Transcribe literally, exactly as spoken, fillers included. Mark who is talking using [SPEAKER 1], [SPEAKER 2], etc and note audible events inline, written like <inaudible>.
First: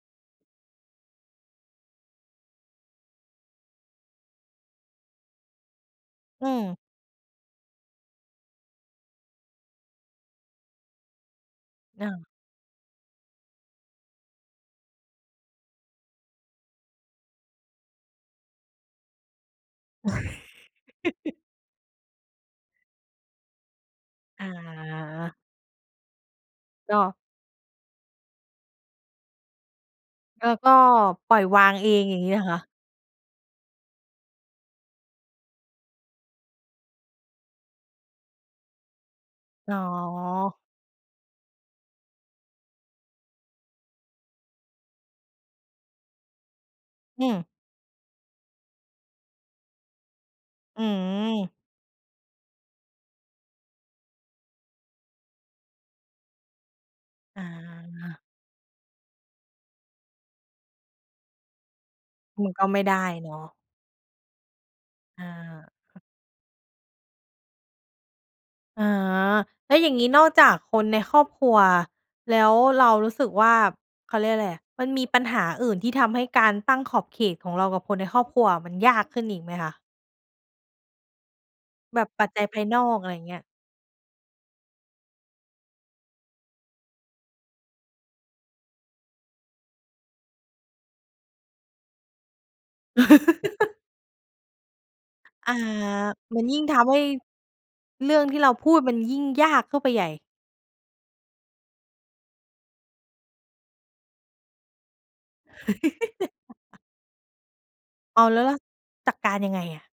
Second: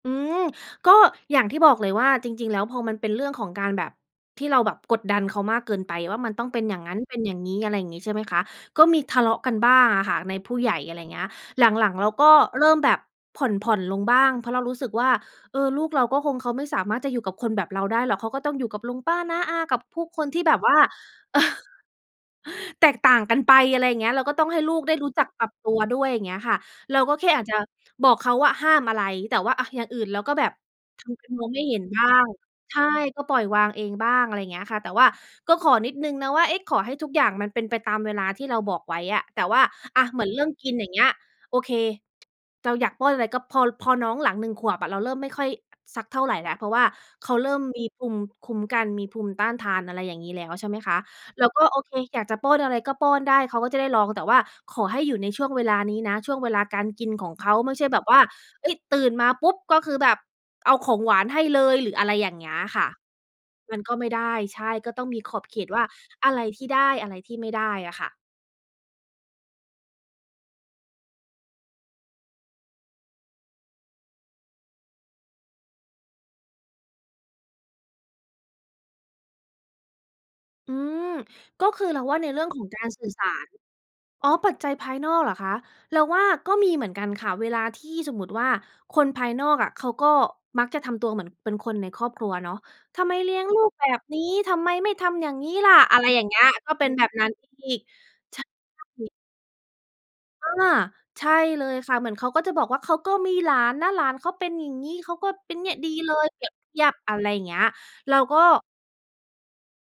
[SPEAKER 1] อืม ก็อย่างที่บอกเลยว่าจริง ๆ แล้ว พอมันเป็นเรื่องของการแบบที่เราแบบกดดันเขามากเกินไป ว่ามันต้
[SPEAKER 2] อื
[SPEAKER 1] องเป็น
[SPEAKER 2] ม
[SPEAKER 1] อย่างงั้น เป็นอย่างงี้ อะไรอย่างงี้ ใช่ไหมคะ ก็มีทะเลาะกันบ้างอะค่ะในผู้ใหญ่ อะไรเงี้ย หลัง ๆ เ
[SPEAKER 2] อ
[SPEAKER 1] รา
[SPEAKER 2] า
[SPEAKER 1] ก็เริ่มแบบผ่อน ๆ ลงบ้าง เพราะเรารู้สึกว่า เออ ลูกเราก็คง เขาไม่สามารถจะอยู่กับคนแบบเราได้หรอก เขาก็ต้องอยู่กับลุงป้าน้าอากับผู้คนที่แบบว่า
[SPEAKER 2] <chuckles>
[SPEAKER 1] <chuckles> แตกต่างกันไป อะไรเงี้ย เราก็ต
[SPEAKER 2] อ
[SPEAKER 1] ้องให้ลูกได้รู้จัก
[SPEAKER 2] า
[SPEAKER 1] ปรับตัวด้วย อย่างเงี้ยค่ะ
[SPEAKER 2] ก
[SPEAKER 1] เรา
[SPEAKER 2] ็
[SPEAKER 1] ก็แค่อาจจะบอกเขาว่าห้ามอะไร แต่ว่า อะ อย่างอื่นเราก็แ
[SPEAKER 2] แล
[SPEAKER 1] บ
[SPEAKER 2] ้
[SPEAKER 1] บ
[SPEAKER 2] วก็
[SPEAKER 1] ทำเป็
[SPEAKER 2] ป
[SPEAKER 1] น
[SPEAKER 2] ล่
[SPEAKER 1] ม
[SPEAKER 2] อย
[SPEAKER 1] องไม
[SPEAKER 2] ว
[SPEAKER 1] ่
[SPEAKER 2] า
[SPEAKER 1] เ
[SPEAKER 2] ง
[SPEAKER 1] ห็น
[SPEAKER 2] เอ
[SPEAKER 1] บ
[SPEAKER 2] ง
[SPEAKER 1] ้า
[SPEAKER 2] อย่าง
[SPEAKER 1] ง
[SPEAKER 2] งี้เหรอคะ?
[SPEAKER 1] ใช่ ก็ปล่อยวางเองบ้าง อะไรเงี้ยค่ะ แต่ว่าก็ขอนิดหนึ่งนะว่า เอ๊ะ ขอให้ทุกอย่างมันเป็นไปตามเวลาที่เราบอกไว้อะ แต่ว่า
[SPEAKER 2] อ๋
[SPEAKER 1] อะ เหมือนเรื่อง
[SPEAKER 2] อ
[SPEAKER 1] กินอย่างเงี้ย โอเค เราอยากป้อนอะไร ก็พอ พอน้องหลัง หนึ่ง ขวบอะ เราเริ่มไม่ค่อยสักเท่าไรแล้ว เพราะว่า
[SPEAKER 2] อื
[SPEAKER 1] เขา
[SPEAKER 2] ม
[SPEAKER 1] เริ่มมีภูมิคุ้มกัน มีภูมิต้านทาน อะไรอย่างงี้แล้ว ใช่ไหม
[SPEAKER 2] อื
[SPEAKER 1] คะ เรา
[SPEAKER 2] ม
[SPEAKER 1] ก็ โอเค อยากจะป้อนอะไรก็ป้อนได้ เขาก็จะได้ลอง แต่ว่าขอให้อยู่ในช่วงเวลานี้นะ ช่วงเวลาการกินของ
[SPEAKER 2] อ
[SPEAKER 1] เขา ไม่ใช่แบบว่า
[SPEAKER 2] า
[SPEAKER 1] เฮ้ย ตื่นมาปุ๊บ ก็คือแบบเอาของหวานให้เลย หรืออะไรอย่างเ
[SPEAKER 2] ม
[SPEAKER 1] งี
[SPEAKER 2] ั
[SPEAKER 1] ้
[SPEAKER 2] น
[SPEAKER 1] ย
[SPEAKER 2] ก็ไม
[SPEAKER 1] ค
[SPEAKER 2] ่
[SPEAKER 1] ่ะ
[SPEAKER 2] ได้เนาะ
[SPEAKER 1] มันก็ไม่ได้ ใช่ ก็ต้องมี
[SPEAKER 2] อ
[SPEAKER 1] ขอบเขตว่า
[SPEAKER 2] า
[SPEAKER 1] อะไรที่ได้ อะไรที่ไม่ได้อะค่ะ
[SPEAKER 2] อ๋อ แล้วอย่างงี้ นอกจากคนในครอบครัวแล้ว เรารู้สึกว่า เขาเรียกไรอะ มันมีปัญหาอื่นที่ทำให้การตั้งขอบเขตของเรากับคนในครอบครัวมันยากขึ้นอีกไหมคะ?
[SPEAKER 1] อืม ก็คือเ
[SPEAKER 2] แ
[SPEAKER 1] ร
[SPEAKER 2] บ
[SPEAKER 1] า
[SPEAKER 2] บ
[SPEAKER 1] ว่า
[SPEAKER 2] ป
[SPEAKER 1] ใ
[SPEAKER 2] ั
[SPEAKER 1] น
[SPEAKER 2] จ
[SPEAKER 1] เร
[SPEAKER 2] จ
[SPEAKER 1] ื่
[SPEAKER 2] ั
[SPEAKER 1] อ
[SPEAKER 2] ย
[SPEAKER 1] ง
[SPEAKER 2] ภ
[SPEAKER 1] ข
[SPEAKER 2] า
[SPEAKER 1] อ
[SPEAKER 2] ย
[SPEAKER 1] ง
[SPEAKER 2] น
[SPEAKER 1] ก
[SPEAKER 2] อ
[SPEAKER 1] าร
[SPEAKER 2] ก
[SPEAKER 1] ส
[SPEAKER 2] อ
[SPEAKER 1] ื่
[SPEAKER 2] ะ
[SPEAKER 1] อ
[SPEAKER 2] ไร
[SPEAKER 1] สา
[SPEAKER 2] เงี้ย
[SPEAKER 1] ร อ๋อ ปัจจัยภายนอกเหรอคะ เราว่าก็มีเหมือนกันค่ะ เวลาที่สมมติว่า คนภายนอกอะเขาก็มักจะทำตัวเหมือนเป็นคนในครอบครัวเนาะ ทำไมเลี้ยงลูก
[SPEAKER 2] <chuckles>
[SPEAKER 1] แบบนี้ ทำไมไม่ทำอย่างง
[SPEAKER 2] อ
[SPEAKER 1] ี้
[SPEAKER 2] า
[SPEAKER 1] ล่ะ อะไรอย่างเงี
[SPEAKER 2] ม
[SPEAKER 1] ้
[SPEAKER 2] ัน
[SPEAKER 1] ย
[SPEAKER 2] ยิ่ง
[SPEAKER 1] ก็
[SPEAKER 2] ท
[SPEAKER 1] เป็
[SPEAKER 2] ำ
[SPEAKER 1] น
[SPEAKER 2] ให
[SPEAKER 1] แ
[SPEAKER 2] ้
[SPEAKER 1] บบนั้นอีก
[SPEAKER 2] เรื่องท
[SPEAKER 1] ใช
[SPEAKER 2] ี่
[SPEAKER 1] ่
[SPEAKER 2] เราพูดมันยิ่งยากเข้าไปใหญ่
[SPEAKER 1] อา ใช่เลยค่ะ เหมือนเขาก็จะบอกว่า เขาก็มีหลานนะ หลานเขาเป็นอย่างงี้ เขาก็เป็นเนี่ย ดีเลย เปรียบเท
[SPEAKER 2] <chuckles>
[SPEAKER 1] ียบ อะไรเงี้ย เรา
[SPEAKER 2] อ้าว
[SPEAKER 1] ก
[SPEAKER 2] แล
[SPEAKER 1] ็
[SPEAKER 2] ้วเราจัดการยังไงอะ?